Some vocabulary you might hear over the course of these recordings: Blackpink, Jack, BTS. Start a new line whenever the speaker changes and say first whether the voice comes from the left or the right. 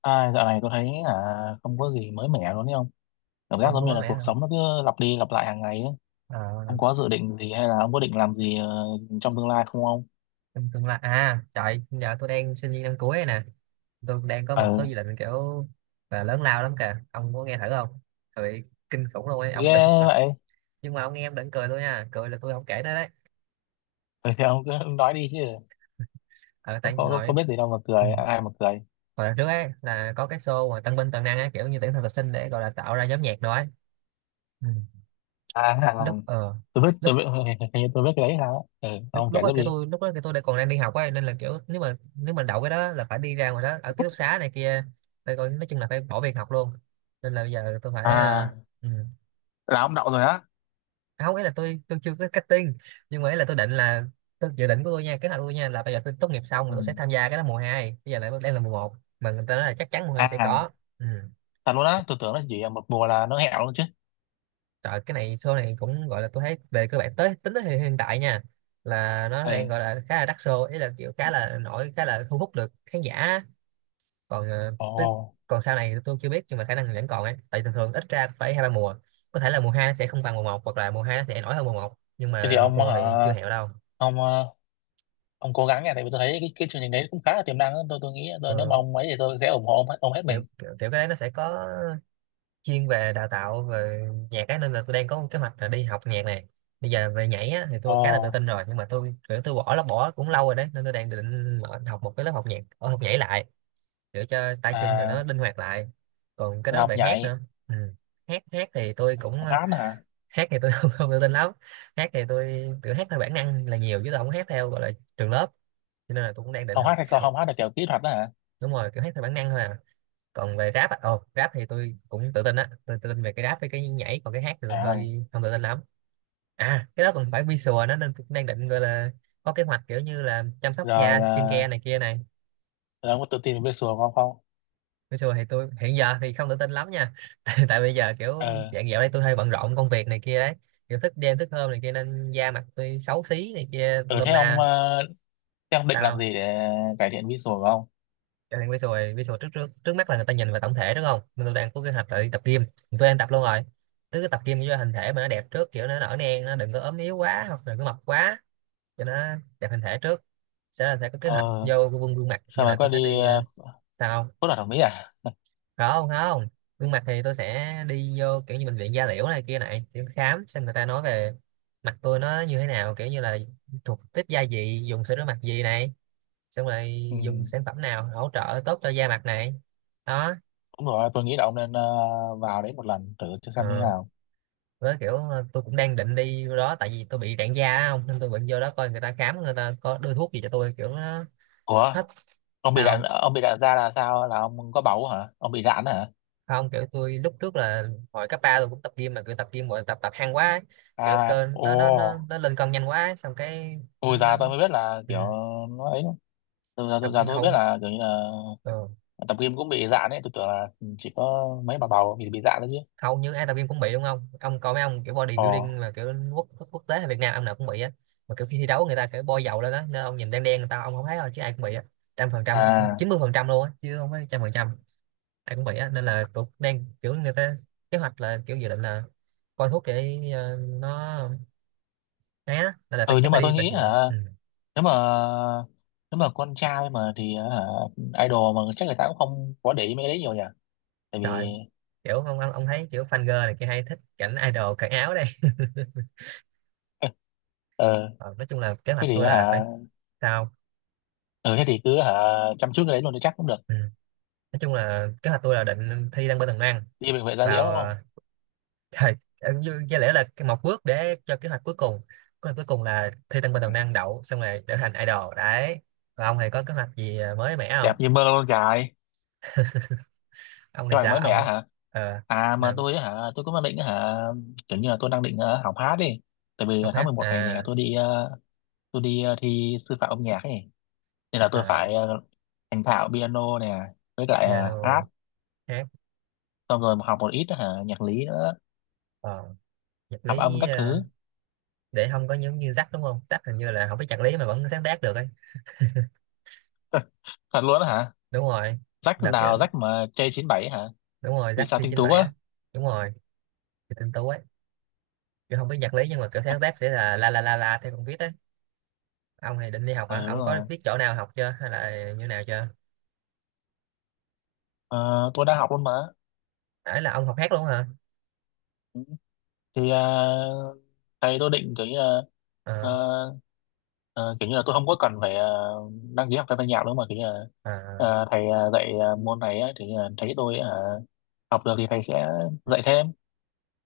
left: Ai, dạo này tôi thấy là không có gì mới mẻ luôn đấy ông. Cảm giác
right: Không
left: giống
right: có
left: như
right: mới
left: là
right: mẻ
left: cuộc
right: hả?
left: sống nó cứ lặp đi lặp lại hàng ngày ấy.
right: ờ
left: Ông có dự định gì hay là ông có định làm gì trong tương lai không ông?
right: Trong tương lai à? Trời, giờ tôi đang sinh viên năm cuối này nè. Tôi đang có một số
left: Ừ,
right: dự định kiểu là lớn lao lắm kìa, ông có nghe thử không? Trời, kinh khủng luôn ấy,
left: ghê
right: ông đừng mà.
left: vậy.
right: Nhưng mà ông nghe em đừng cười tôi nha, cười là tôi không kể tới đấy.
left: Ừ, thì ông cứ nói đi chứ.
right: Ờ Tại
left: Có
right: hồi,
left: biết gì đâu mà
right: ừ,
left: cười, ai mà cười.
right: hồi đợt trước ấy là có cái show mà tân binh toàn năng ấy, kiểu như tuyển thực tập sinh để gọi là tạo ra nhóm nhạc đó ấy. Ừ.
left: À, à,
right: lúc ờ
left: tôi
right: lúc
left: biết, hình như tôi biết cái đấy sao á. Ừ, ông kể tiếp đi.
right: Lúc đó cái tôi đã còn đang đi học ấy, nên là kiểu nếu mà đậu cái đó là phải đi ra ngoài đó ở ký túc xá này kia, phải coi, nói chung là phải bỏ việc học luôn. Nên là bây giờ tôi phải,
left: À,
right: ừ.
left: là ông đậu rồi á.
right: À, không, ấy là tôi chưa có cutting, nhưng mà ấy là tôi định là, tôi dự định của tôi nha, kế hoạch của tôi nha, là bây giờ tôi tốt nghiệp xong
left: Ừ.
right: là tôi sẽ tham gia cái đó mùa hai. Bây giờ lại đang là mùa một mà người ta nói là chắc chắn mùa 2 sẽ
left: À,
right: có. Ừ.
left: thật luôn á, tôi tưởng nó chỉ là một mùa là nó hẹo luôn chứ.
right: Trời, cái này show này cũng gọi là tôi thấy về cơ bản tới, tính tới hiện hiện tại nha, là nó
left: Ừ.
right: đang gọi là khá là đắt show, ý là kiểu khá là nổi, khá là thu hút được khán giả. Còn tới,
left: Ồ,
right: còn sau này tôi chưa biết, nhưng mà khả năng vẫn còn ấy, tại thường thường ít ra phải hai ba mùa. Có thể là mùa hai nó sẽ không bằng mùa một, hoặc là mùa hai nó sẽ nổi hơn mùa một, nhưng
left: thế thì
right: mà một
left: ông
right: mùa
left: hả?
right: thì chưa hẹo đâu.
left: Ông ờ, ông cố gắng nha, tại vì tôi thấy cái chương trình đấy cũng khá là tiềm năng á. Tôi nghĩ tôi, nếu mà
right: Ờ,
left: ông ấy thì tôi sẽ ủng hộ ông, ông hết
right: kiểu,
left: mình.
right: kiểu cái đấy nó sẽ có chuyên về đào tạo về nhạc ấy, nên là tôi đang có một kế hoạch là đi học nhạc này. Bây giờ về nhảy á, thì tôi
left: Ồ.
right: khá là tự tin rồi, nhưng mà tôi kiểu tôi bỏ là bỏ cũng lâu rồi đấy, nên tôi đang định mở- học một cái lớp học nhạc ở học nhảy lại, để cho tay chân rồi nó
left: À,
right: linh hoạt lại. Còn cái
left: là
right: đó
left: học
right: về hát
left: nhảy.
right: nữa. Ừ. hát hát thì tôi cũng,
left: Học hát nữa hả?
right: hát thì tôi không tự tin lắm. Hát thì tôi kiểu hát theo bản năng là nhiều, chứ tôi không hát theo gọi là trường lớp, cho nên là tôi cũng đang định
left: Học hát
right: học
left: hay còn
right: học
left: không hát là kiểu kỹ thuật đó hả?
right: Đúng rồi, kiểu hát theo bản năng thôi à. Còn về rap à, ồ, rap thì tôi cũng tự tin á, tôi tự tin về cái rap với cái nhảy, còn cái hát thì
left: À
right: tôi
left: ơi.
right: hơi không tự tin lắm. À, cái đó còn phải visual nó, nên tôi cũng đang định, gọi là có kế hoạch kiểu như là chăm sóc
left: Rồi
right: da, skincare này
left: à,
right: kia này.
left: rồi ông có tự tin về visual của ông không?
right: Visual thì tôi hiện giờ thì không tự tin lắm nha tại bây giờ kiểu
left: Ờ.
right: dạng dạo đây tôi hơi bận rộn công việc này kia đấy, kiểu thức đêm thức hôm này kia, nên da mặt tôi xấu xí này kia, tôi
left: Ừ,
right: lum
left: thế ông
right: la.
left: à, thế ông định
right: Sao
left: làm
right: không?
left: gì để cải thiện visual của ông?
right: Cho nên visual visual trước, trước mắt là người ta nhìn vào tổng thể đúng không, nên tôi đang có kế hoạch là đi tập gym. Tôi đang tập luôn rồi. Trước cái tập gym cho hình thể mà nó đẹp trước, kiểu nó nở nang, nó đừng có ốm yếu quá hoặc đừng có mập quá, cho nó đẹp hình thể trước. Sẽ là sẽ có kế hoạch
left: Ờ.
right: vô gương, gương mặt,
left: Sao
right: như là
left: mà
right: tôi
left: có đi
right: sẽ đi
left: uh,
right: sao
left: phẫu thuật thẩm mỹ à?
right: không. Không không Gương mặt thì tôi sẽ đi vô kiểu như bệnh viện da liễu này kia này, kiểu khám xem người ta nói về mặt tôi nó như thế nào, kiểu như là thuộc tiếp da gì, dùng sữa rửa mặt gì này, xong rồi
left: Ừ
right: dùng sản phẩm nào hỗ trợ tốt cho da mặt này. Đó.
left: đúng rồi, tôi nghĩ là ông nên vào đấy một lần thử cho
right: ờ,
left: xem như thế nào.
right: với kiểu tôi cũng đang định đi vô đó, tại vì tôi bị rạn da á không, nên tôi định vô đó coi người ta khám, người ta có đưa thuốc gì cho tôi kiểu nó
left: Ủa,
right: hết. Sao
left: ông bị rạn da là sao, là ông có bầu hả, ông bị rạn hả?
right: không? Kiểu tôi lúc trước là hồi cấp ba tôi cũng tập gym, mà kiểu tập gym rồi tập, tập hăng quá ấy. Kiểu
left: À,
right: cơ nó
left: ồ,
right: lên cân nhanh quá ấy. Xong cái nó,
left: tôi
right: nó
left: già tôi mới biết là
right: ừ,
left: kiểu nó ấy, tôi già tôi,
right: tập
left: già
right: gym
left: tôi mới
right: hầu,
left: biết là kiểu như là
right: ờ,
left: tập gym cũng bị dạn ấy, tôi tưởng là chỉ có mấy bà bầu bị dạn đấy chứ.
right: hầu như ai tập gym cũng bị đúng không, ông coi mấy ông kiểu
left: Ồ,
right: bodybuilding mà kiểu quốc quốc tế hay Việt Nam ông nào cũng bị á. Mà kiểu khi thi đấu người ta kiểu bôi dầu lên đó nên ông nhìn đen đen người ta, ông không thấy thôi, chứ ai cũng bị á. Trăm phần trăm á, không,
left: à,
right: chín mươi phần trăm luôn á, chứ không phải trăm phần trăm ai cũng bị á. Nên là tôi đang kiểu người ta, kế hoạch là kiểu dự định là coi thuốc để nó né, nên là phải
left: ừ, nhưng
right: chắc
left: mà
right: phải đi
left: tôi
right: bệnh
left: nghĩ
right: viện.
left: hả,
right: Ừ.
left: nếu mà nếu mà con trai mà thì hả, idol mà chắc người ta cũng không có để ý mấy cái đấy nhiều nhỉ, tại vì
right: Trời, kiểu ông, ông thấy kiểu fan girl này kia hay thích cảnh idol cởi áo đây.
left: ờ,
right: Ờ, nói chung là kế
left: thế
right: hoạch
left: thì
right: tôi là phải,
left: hả,
right: sao
left: ừ thế thì cứ hả, chăm chút cái đấy luôn thì chắc cũng được,
right: không? Nói chung là kế hoạch tôi là định thi đăng bên tầng năng,
left: đi bệnh viện da liễu
right: vào
left: đúng không?
right: thời, ờ, có lẽ là cái một bước để cho kế hoạch cuối cùng. Kế hoạch cuối cùng là thi đăng bên
left: Ừ.
right: tầng năng, đậu xong rồi trở thành idol đấy. Và ông thì có kế hoạch gì mới mẻ không,
left: Đẹp như mơ luôn trời,
right: ông thì
left: cái mày
right: sao
left: mới mẻ
right: ông?
left: hả?
right: ờ
left: À mà
right: là
left: tôi á hả, tôi cũng đang định á hả, kiểu như là tôi đang định học hát đi. Tại vì
right: học
left: tháng
right: hát
left: 11 này
right: à?
left: nè tôi đi thi sư phạm âm nhạc ấy. Nên là tôi
right: À,
left: phải thành thạo piano nè, với lại hát,
right: piano, hát,
left: xong rồi học một ít á hả, nhạc lý nữa,
right: ờ, nhạc
left: hợp âm
right: lý,
left: các thứ.
right: để không có giống như Jack đúng không, Jack hình như là không biết nhạc lý mà vẫn sáng tác được ấy.
left: Thật luôn á hả?
right: Đúng rồi.
left: Rách
right: Đợt kìa.
left: nào rách mà j bảy hả?
right: Đúng rồi,
left: Vì
right: Jack
left: sao
right: thi
left: tinh tú
right: 97
left: á?
right: á. Đúng rồi. Thì tinh tú ấy, kiểu không biết nhạc lý nhưng mà kiểu sáng tác sẽ là la la la la theo con viết á. Ông thì định đi học
left: Ừ
right: hả,
left: đúng
right: ông có
left: rồi.
right: biết chỗ nào học chưa hay là như nào chưa?
left: Ờ, tôi đang học luôn mà.
right: Ấy là ông học hát luôn hả?
left: Ừ. Thì ờ, Thầy tôi định kiểu như là
right: ờ
left: ờ, Ờ, kiểu như là tôi không có cần phải đăng ký học thêm thanh nhạc nữa, mà kiểu như là
right: ờ
left: thầy dạy môn này ấy, thì thấy tôi học được thì thầy sẽ dạy thêm,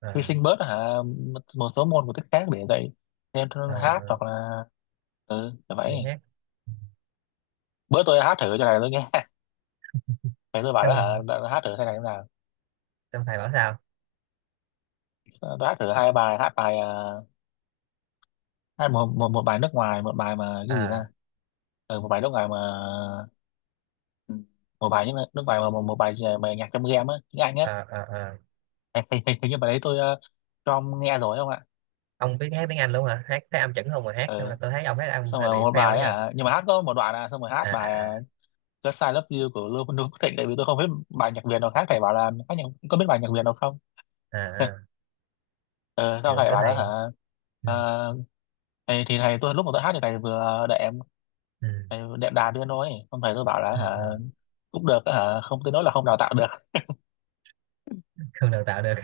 right: ờ
left: hy sinh bớt hả một một số môn của tiết khác để dạy thêm
right: ờ
left: hát, hoặc là ừ là
right: Gì
left: vậy.
right: hát?
left: Bữa tôi hát thử cho này tôi nghe, thầy tôi bảo là hả,
right: Trong,
left: đã hát thử thế này thế nào.
right: trong thầy bảo sao?
left: Ờ, tôi hát thử hai bài hát, bài hát một, một một bài nước ngoài, một bài mà cái gì
right: ờ
left: ta, ừ, một bài nước ngoài mà, ừ, một bài nhưng mà nước ngoài mà một bài bài nhạc trong game á, tiếng Anh á.
right: ờ ờ ờ
left: Hình, hình, hình Hình như bài đấy tôi cho ông nghe rồi không ạ?
right: ông biết hát tiếng Anh luôn hả, hát thấy âm chuẩn không? Mà hát không
left: Ừ.
right: là tôi thấy ông hát âm
left: Xong
right: hơi
left: rồi
right: bị
left: một
right: fail
left: bài
right: ấy
left: ấy
right: nha.
left: hả, nhưng mà hát có một đoạn à, xong rồi hát
right: à à
left: bài
right: à
left: Just I Love You của Lưu Lưu Quốc Thịnh, tại vì tôi không biết bài nhạc Việt nào khác, thầy bảo là hát nhạc, có biết bài nhạc Việt nào không.
right: À,
left: Ừ, sau
right: kiểu
left: thầy
right: kiểu
left: bảo đó
right: thầy,
left: hả.
right: ừ,
left: Ờ, thì thầy tôi lúc mà tôi hát thì thầy vừa đệm,
right: ừ,
left: thầy đệm đàn đưa nói xong thầy tôi bảo là hả
right: ừ.
left: cũng được á hả, không tới nỗi là không đào tạo được.
right: Không đào tạo được,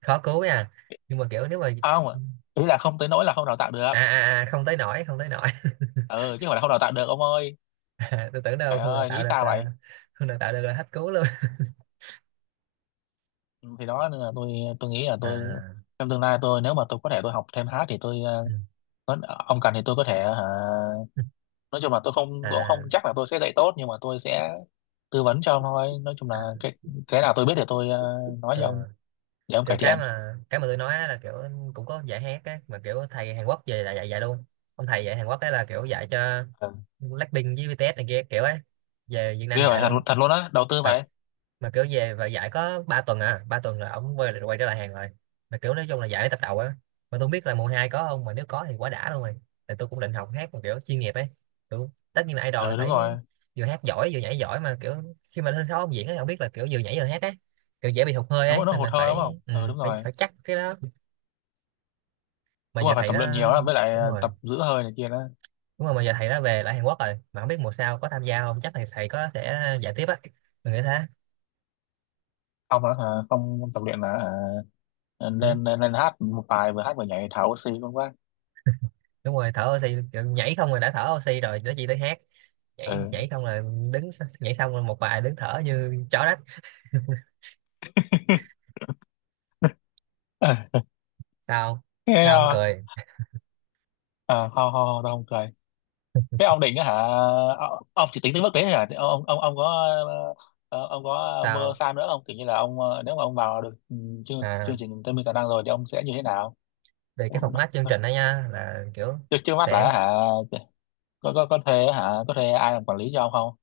right: khó cứu nha. Nhưng mà kiểu nếu mà,
left: Không, ý là không tới nỗi là không đào tạo được,
right: à à à, không tới nổi, không tới nổi.
left: ừ chứ không phải là không đào tạo được ông ơi.
right: À, tôi tưởng đâu
left: Trời
right: không đào
left: ơi
right: tạo
left: nghĩ
right: được.
left: sao vậy.
right: Không đào tạo được là hết cứu luôn.
left: Thì đó, nên là tôi nghĩ là tôi
right: À.
left: trong tương lai, tôi nếu mà tôi có thể, tôi học thêm hát thì tôi
right: Ừ.
left: có, ông cần thì tôi có thể hả, nói chung là tôi không, tôi cũng
right: À,
left: không chắc là tôi sẽ dạy tốt, nhưng mà tôi sẽ tư vấn cho ông thôi, nói chung là
right: à.
left: cái nào tôi biết thì tôi nói
right: Ừ.
left: với ông để ông
right: Kiểu
left: cải thiện.
right: cái mà tôi nói á là kiểu cũng có dạy hát á, mà kiểu thầy Hàn Quốc về là dạy, luôn. Ông thầy dạy Hàn Quốc ấy là kiểu dạy cho
left: Ừ.
right: Blackpink với BTS này kia kiểu ấy, về Việt Nam
left: Ghê vậy,
right: dạy
left: thật,
right: luôn.
left: thật luôn á, đầu tư
right: Thật.
left: vậy.
right: Mà kiểu về và giải có 3 tuần à, ba tuần là ổng quay, trở lại hàng rồi. Mà kiểu nói chung là giải tập đầu á. Mà tôi không biết là mùa hai có không, mà nếu có thì quá đã luôn rồi. Tại tôi cũng định học hát mà kiểu chuyên nghiệp ấy. Kiểu, tất nhiên là idol là
left: Ừ đúng
right: phải
left: rồi,
right: vừa hát giỏi vừa nhảy giỏi, mà kiểu khi mà lên sân khấu ông diễn ấy, không biết là kiểu vừa nhảy vừa hát ấy, kiểu dễ bị hụt hơi
left: đúng
right: ấy,
left: rồi, nó
right: nên
left: hụt
right: là
left: hơi đúng không,
right: phải,
left: ừ đúng
right: phải
left: rồi,
right: phải chắc cái đó. Mà
left: đúng
right: giờ
left: rồi, phải
right: thầy
left: tập
right: đó,
left: luyện nhiều á, với lại
right: đúng rồi,
left: tập giữ hơi này kia đó.
right: đúng rồi, mà giờ thầy đó về lại Hàn Quốc rồi, mà không biết mùa sau có tham gia không, chắc thầy thầy có sẽ dạy tiếp á, mình nghĩ thế.
left: Không là hả, không tập luyện là hả,
right: Ừ.
left: lên, lên lên hát một bài vừa hát vừa nhảy thở oxy luôn quá.
right: Đúng rồi, thở oxy. Nhảy không là đã thở oxy rồi, nó chỉ tới hát. Nhảy nhảy
left: Ừ.
right: không là đứng s- nhảy xong rồi một bài đứng thở như chó đất. Sao?
left: Thế
right: Sao không
left: à,
right: cười?
left: à không không không, tao không cười. Cái ông định á hả, ông chỉ tính tới mức đấy thôi hả ông có ờ, ông có mơ
right: Sao?
left: xa nữa không, kiểu như là ông nếu mà ông vào được ừ, chương
right: À,
left: chương trình Tây Minh Tài Năng rồi thì ông sẽ như thế nào?
right: về cái format chương trình đó nha, là kiểu
left: Trước Trước mắt
right: sẽ,
left: là hả, có thuê hả, có thuê ai làm quản lý cho ông không?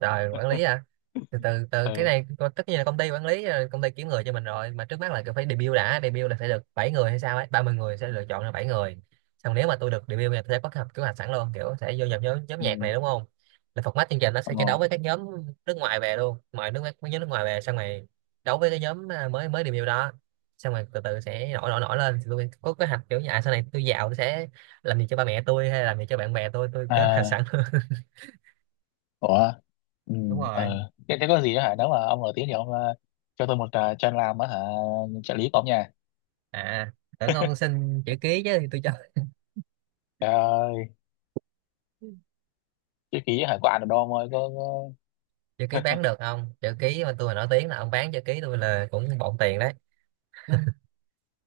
right: rồi quản lý à? Từ từ từ Cái
left: Ừ
right: này co- tất nhiên là công ty quản lý rồi, công ty kiếm người cho mình rồi, mà trước mắt là cứ phải debut đã. Debut là phải được 7 người hay sao ấy, 30 người sẽ lựa chọn ra 7 người. Xong nếu mà tôi được debut thì tôi sẽ có kế hoạch, sẵn luôn, kiểu sẽ vô nhập nhóm,
left: ừ,
right: nhạc này đúng không. Là format chương trình nó
left: ông
right: sẽ chiến đấu
left: Ngô
right: với các nhóm nước ngoài về luôn, ngoài nước mấy nhóm nước ngoài về, xong rồi đấu với cái nhóm à, mới mới debut đó. Xong rồi từ từ sẽ nổi, nổi lên, thì tôi có kế hoạch kiểu như à sau này tôi giàu tôi sẽ làm gì cho ba mẹ tôi, hay làm gì cho bạn bè tôi kế hoạch
left: à,
right: sẵn luôn.
left: ủa, ừ.
right: Đúng rồi.
left: Thế có gì đó hả, nếu mà ông nổi tiếng thì ông cho tôi một chân làm á hả, trợ lý của ông nha.
right: À, tưởng ông xin chữ ký chứ tôi cho.
left: Trời ơi, cái ký hả, có ăn được đâu ông ơi,
right: Chữ ký
left: có...
right: bán được không? Chữ ký mà tôi mà nổi tiếng là ông bán chữ ký tôi là cũng bộn tiền đấy.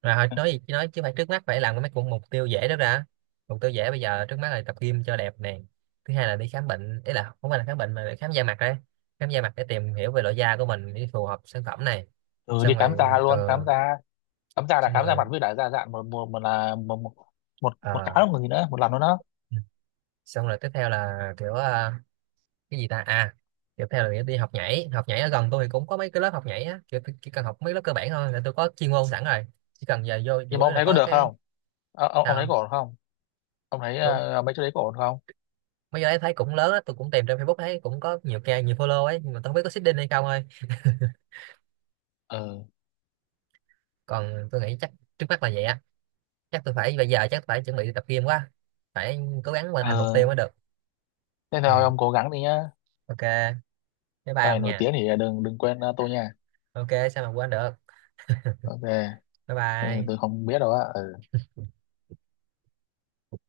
right: Rồi thôi, nói gì chứ, nói chứ phải trước mắt phải làm cái mấy cũng mục tiêu dễ đó ra. Mục tiêu dễ bây giờ, trước mắt là tập gym cho đẹp nè. Thứ hai là đi khám bệnh, ý là không phải là khám bệnh mà là khám da mặt đấy. Khám da mặt để tìm hiểu về loại da của mình để phù hợp sản phẩm này.
left: ừ, đi
right: Xong
left: khám
right: rồi,
left: da luôn, khám
right: ờ,
left: da. Khám da là
right: xong
left: khám da
right: rồi,
left: mặt với lại da dạn, một một một là một,
right: ờ,
left: cái một gì nữa, một lần nữa đó.
right: xong rồi tiếp theo là kiểu cái gì ta. À, tiếp theo là nghĩa đi học nhảy. Học nhảy ở gần tôi thì cũng có mấy cái lớp học nhảy á, chỉ cần học mấy lớp cơ bản thôi là tôi có chuyên môn sẵn rồi. Chỉ cần giờ vô, chủ
left: Nhưng
right: yếu
left: mà ông
right: là
left: thấy có
right: có
left: được
right: cái
left: không? Ờ, ông thấy
right: sao
left: có ổn không, ông thấy
right: luôn.
left: mấy chỗ đấy có ổn không?
right: Mấy cái đấy thấy cũng lớn á, tôi cũng tìm trên Facebook thấy cũng có nhiều ca, nhiều follow ấy, nhưng mà tôi không biết có seeding hay không thôi.
left: Ừ.
right: Còn tôi nghĩ chắc, trước mắt là vậy á, chắc tôi phải bây giờ chắc phải chuẩn bị tập gym quá, phải cố gắng hoàn thành mục
left: Ờ
right: tiêu mới được.
left: thế
right: Ừ.
left: thôi ông cố gắng đi nhá,
right: OK, bye bye
left: sau này
right: ông
left: nổi
right: nha.
left: tiếng thì đừng đừng quên tôi nha.
right: OK, sao mà quên được?
left: Ok.
right: Bye
left: Ừ
right: bye.
left: tôi không biết đâu á ừ.